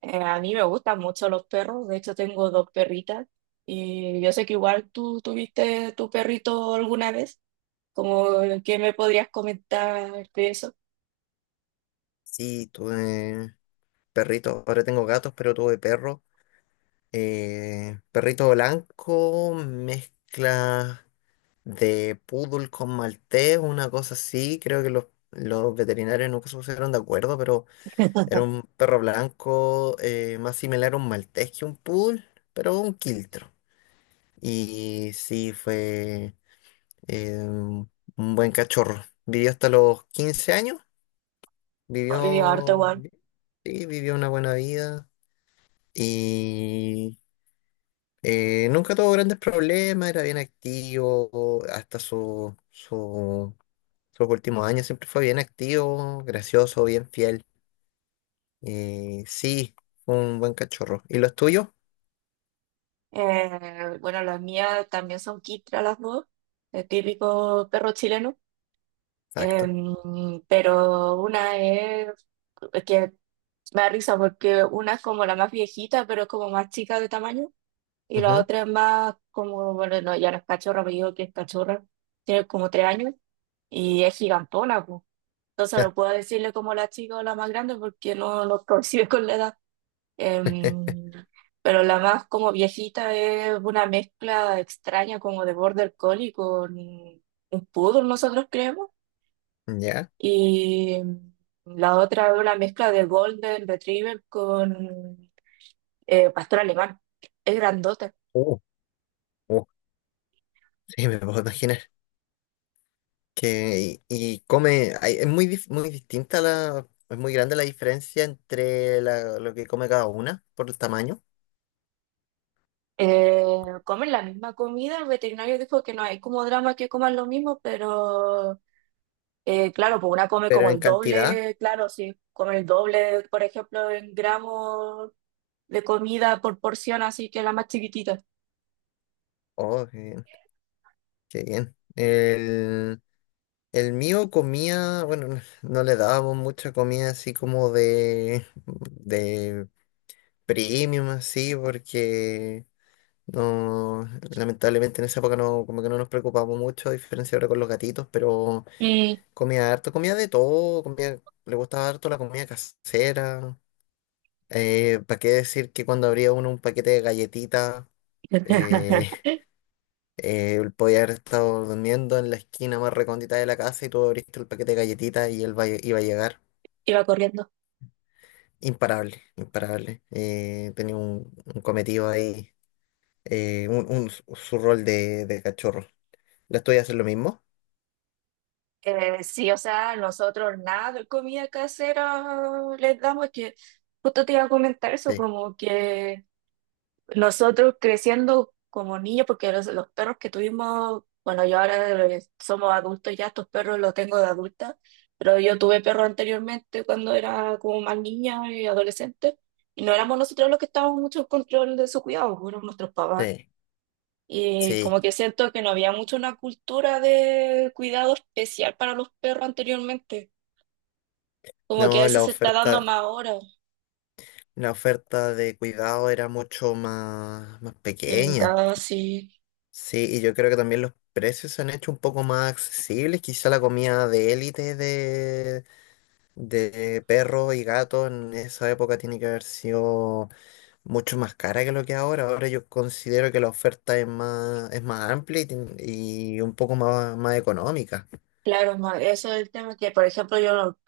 A mí me gustan mucho los perros, de hecho tengo dos perritas y yo sé que igual tú tuviste tu perrito alguna vez, como qué me podrías comentar de eso. Sí, tuve perritos, ahora tengo gatos, pero tuve perro. Perrito blanco, mezcla de poodle con maltés, una cosa así. Creo que los veterinarios nunca se pusieron de acuerdo, pero era un perro blanco más similar a un maltés que un poodle, pero un quiltro. Y sí, fue un buen cachorro. Vivió hasta los 15 años, Y harto vivió, igual. sí, vivió una buena vida. Y nunca tuvo grandes problemas, era bien activo, hasta sus últimos años siempre fue bien activo, gracioso, bien fiel. Sí, fue un buen cachorro. ¿Y los tuyos? Bueno, las mías también son quistras las dos, el típico perro chileno. Exacto. Em, pero es que me da risa porque una es como la más viejita, pero es como más chica de tamaño. Y la Ujú. otra es más como, bueno, no, ya no es cachorra, pero digo que es cachorra. Tiene como 3 años y es gigantona, pues. Entonces no puedo decirle como la chica o la más grande porque no coincide con la edad. Em, pero la más como viejita es una mezcla extraña como de border collie con un poodle, nosotros creemos. ¿Ya? Y la otra es una mezcla de golden retriever con pastor alemán. Es grandota. Uh, uh, sí, me puedo imaginar. Que, y come, hay- es muy, dif- Muy distinta es muy grande la diferencia entre lo que come cada una por el tamaño, Eh, Comen la misma comida, el veterinario dijo que no hay como drama que coman lo mismo, pero claro, pues una come pero como en el cantidad, doble, claro, si come el doble, por ejemplo, en gramos de comida por porción, así que la más chiquitita. oh, qué bien. El mío comía, bueno, no, no le dábamos mucha comida así como de premium, así, porque no, lamentablemente en esa época no, como que no nos preocupamos mucho, a diferencia ahora con los gatitos, pero Y comía harto, comía de todo, le gustaba harto la comida casera. ¿Para qué decir que cuando abría uno un paquete de galletitas? eh, Él podía haber estado durmiendo en la esquina más recóndita de la casa y tú abriste el paquete de galletitas y iba a llegar. iba corriendo. Imparable, imparable. Tenía un cometido ahí, eh, un, un- su rol de cachorro. ¿Las tuyas hacen lo mismo? Sí, o sea, nosotros nada de comida casera les damos, es que justo te iba a comentar eso, Sí, como que nosotros creciendo como niños, porque los perros que tuvimos, bueno, yo ahora somos adultos ya, estos perros los tengo de adulta, pero yo tuve perros anteriormente cuando era como más niña y adolescente, y no éramos nosotros los que estábamos mucho en control de su cuidado, fueron nuestros papás. sí, Y sí. como que siento que no había mucho una cultura de cuidado especial para los perros anteriormente, como que No, eso la se está dando más oferta, ahora, la oferta de cuidado era mucho más de mi pequeña. casa, sí. Sí, y yo creo que también los precios se han hecho un poco más accesibles. Quizá la comida de élite de perro y gato en esa época tiene que haber sido mucho más cara que lo que es ahora. Ahora yo considero que la oferta es más, amplia y un poco más económica. Claro, ma, eso es el tema que, por ejemplo, yo no-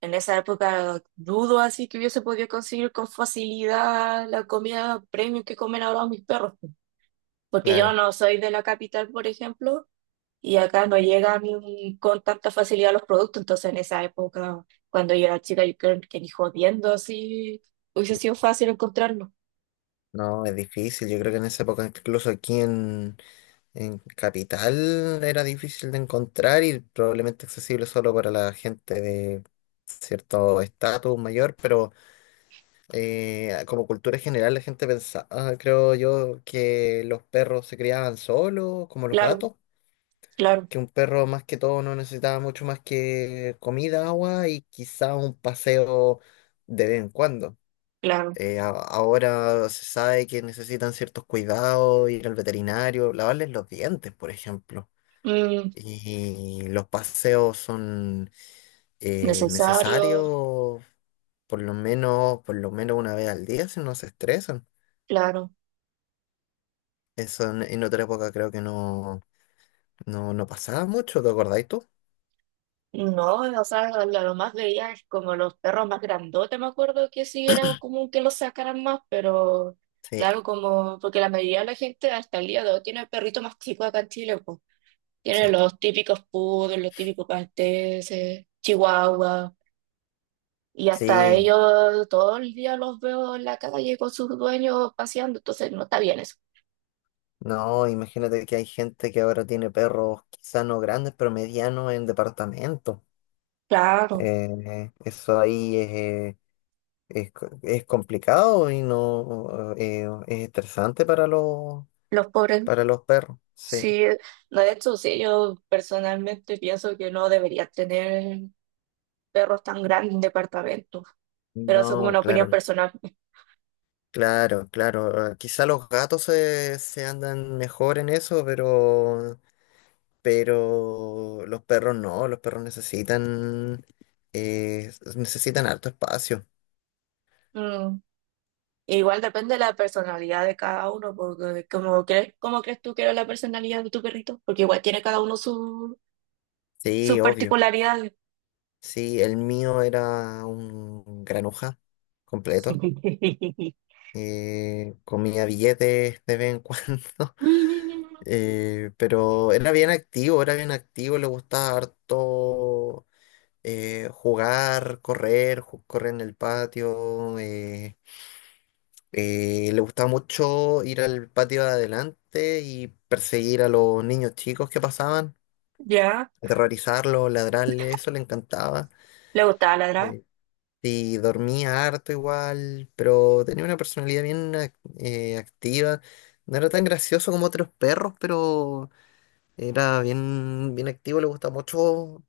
en esa época dudo así que hubiese podido conseguir con facilidad la comida premium que comen ahora mis perros, po. Porque yo Claro, no soy de la capital, por ejemplo, y acá no llegan con tanta facilidad los productos, entonces en esa época, cuando yo era chica, yo creo que ni jodiendo así hubiese sido fácil encontrarlo. no, es difícil. Yo creo que en esa época, incluso aquí en Capital, era difícil de encontrar y probablemente accesible solo para la gente de cierto estatus mayor, pero... como cultura general, la gente pensaba, creo yo, que los perros se criaban solos, como los Claro, gatos, claro, que un perro más que todo no necesitaba mucho más que comida, agua y quizá un paseo de vez en cuando. claro. A- Ahora se sabe que necesitan ciertos cuidados, ir al veterinario, lavarles los dientes, por ejemplo. Mm, Y los paseos son necesario, necesarios, por lo menos una vez al día si no se estresan. claro. Eso en otra época creo que no, no, no pasaba mucho, ¿te acordáis tú? No, o sea, lo más veía es como los perros más grandotes, me acuerdo que sí era común que los sacaran más, pero Sí, claro, como porque la mayoría de la gente hasta el día de hoy tiene perritos más chicos acá en Chile, pues. Tienen sí, los típicos poodles, los típicos malteses, chihuahuas, y hasta sí. ellos todo el día los veo en la calle con sus dueños paseando, entonces no está bien eso. No, imagínate que hay gente que ahora tiene perros, quizá no grandes, pero medianos en departamento. Claro, Eso ahí es, es complicado y no es estresante para los pobres, para los perros. Sí. sí, no, de hecho, sí, yo personalmente pienso que no debería tener perros tan grandes en departamentos, pero eso es como No, una opinión claro, personal. claro, claro. Quizá los gatos se andan mejor en eso, pero los perros no, los perros necesitan harto espacio. Mm, igual depende de la personalidad de cada uno, porque como crees, ¿cómo crees tú que era la personalidad de tu perrito? Porque igual tiene cada uno su- sus Sí, obvio. particularidades. Sí, el mío era un granuja completo. Comía billetes de vez en cuando, pero era bien activo, le gustaba harto jugar, correr, correr en el patio. Le gustaba mucho ir al patio de adelante y perseguir a los niños chicos que pasaban, Ya, aterrorizarlos, ladrarles, eso le encantaba. le gustaba ladrar. Eh, y dormía harto igual, pero tenía una personalidad bien activa. No era tan gracioso como otros perros, pero era bien, bien activo, le gustaba mucho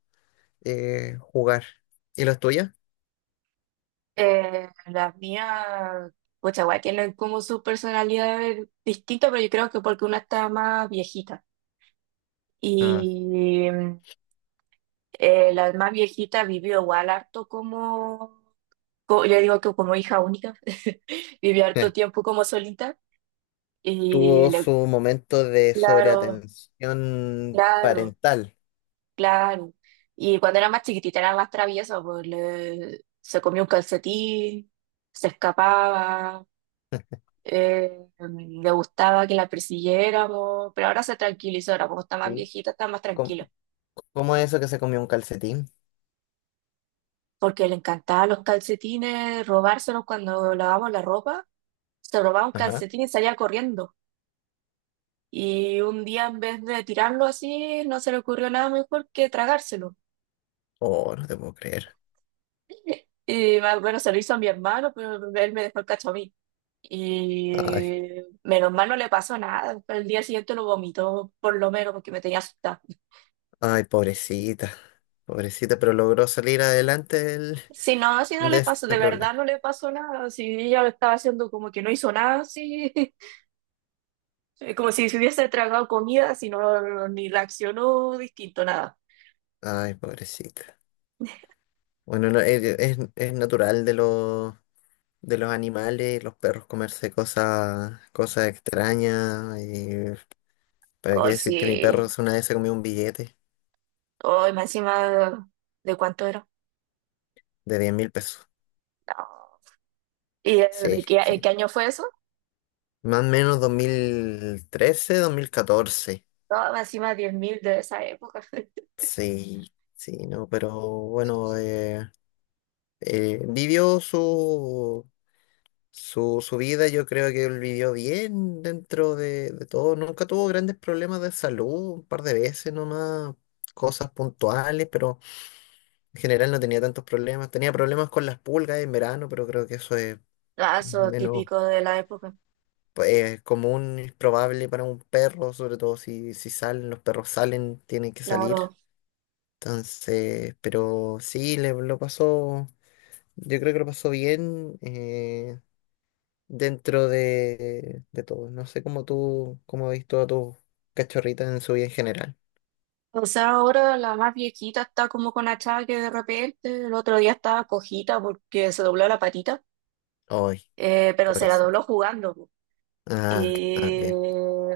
jugar. ¿Y los tuyos? Las mías, pues igual tienen como sus personalidades distintas, pero yo creo que porque una está más viejita. Ah, Y la más viejita vivió igual harto como co- yo digo que como hija única, viví harto eh, tiempo como solita y tuvo le- su momento de claro, sobreatención claro, parental. claro. Y cuando era más chiquitita era más traviesa, pues le- se comía un calcetín, se escapaba, le gustaba que la persiguiéramos, pero ahora se tranquilizó, ahora como está más ¿Sí? viejita está más tranquila, ¿Cómo es eso que se comió un calcetín? porque le encantaban los calcetines, robárselos cuando lavábamos la ropa, se robaba un Ajá. calcetín y salía corriendo. Y un día en vez de tirarlo así, no se le ocurrió nada mejor que tragárselo. Oh, no te puedo creer. Y más bueno, se lo hizo a mi hermano, pero él me dejó el cacho a mí. Ay, Y menos mal no le pasó nada. El día siguiente lo vomitó, por lo menos, porque me tenía asustada. ay, pobrecita, pobrecita, pero logró salir adelante del- Si no, si no de le ese pasó, de verdad problema. no le pasó nada. Si ella lo estaba haciendo como que no hizo nada, sí. Como si se hubiese tragado comida, si no, ni reaccionó distinto, nada. Ay, pobrecita. Bueno, no, es natural de los animales, los perros comerse cosas extrañas. Y para qué Hoy decir que mi sí. perro una vez se comió un billete Hoy, más encima, ¿de cuánto era? de 10.000 pesos. No. ¿Y de Sí, qué, qué sí. año fue eso? Más o menos 2013, 2014. No, encima 10.000 de esa época. Sí, sí, no, pero bueno, vivió su vida, yo creo que él vivió bien dentro de todo, nunca tuvo grandes problemas de salud, un par de veces nomás, cosas puntuales, pero en general no tenía tantos problemas, tenía problemas con las pulgas en verano, pero creo que eso es Lazo menos típico de la época, pues, común y probable para un perro, sobre todo si salen, los perros salen, tienen que salir, claro. entonces, pero sí, le lo pasó. Yo creo que lo pasó bien dentro de todo. No sé cómo tú, cómo has visto a tus cachorritas en su vida en general. O sea, ahora la más viejita está como con achaque de repente. El otro día estaba cojita porque se dobló la patita, Ay, pero se la pobrecito. dobló jugando, po. Ah, ah, Y bien.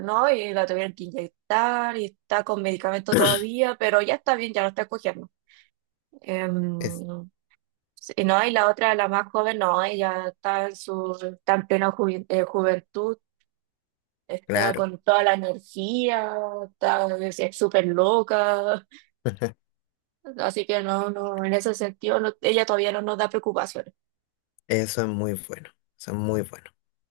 no, y la tuvieron que inyectar y está con medicamento todavía, pero ya está bien, ya no está cogiendo. Es Em, y no, y la otra, la más joven, no, ella está en su, está en plena juven- juventud. Está claro. con toda la energía, está, es súper loca, así que no, no, en ese sentido no- ella todavía no nos da preocupaciones. Eso es muy bueno. Eso es muy bueno.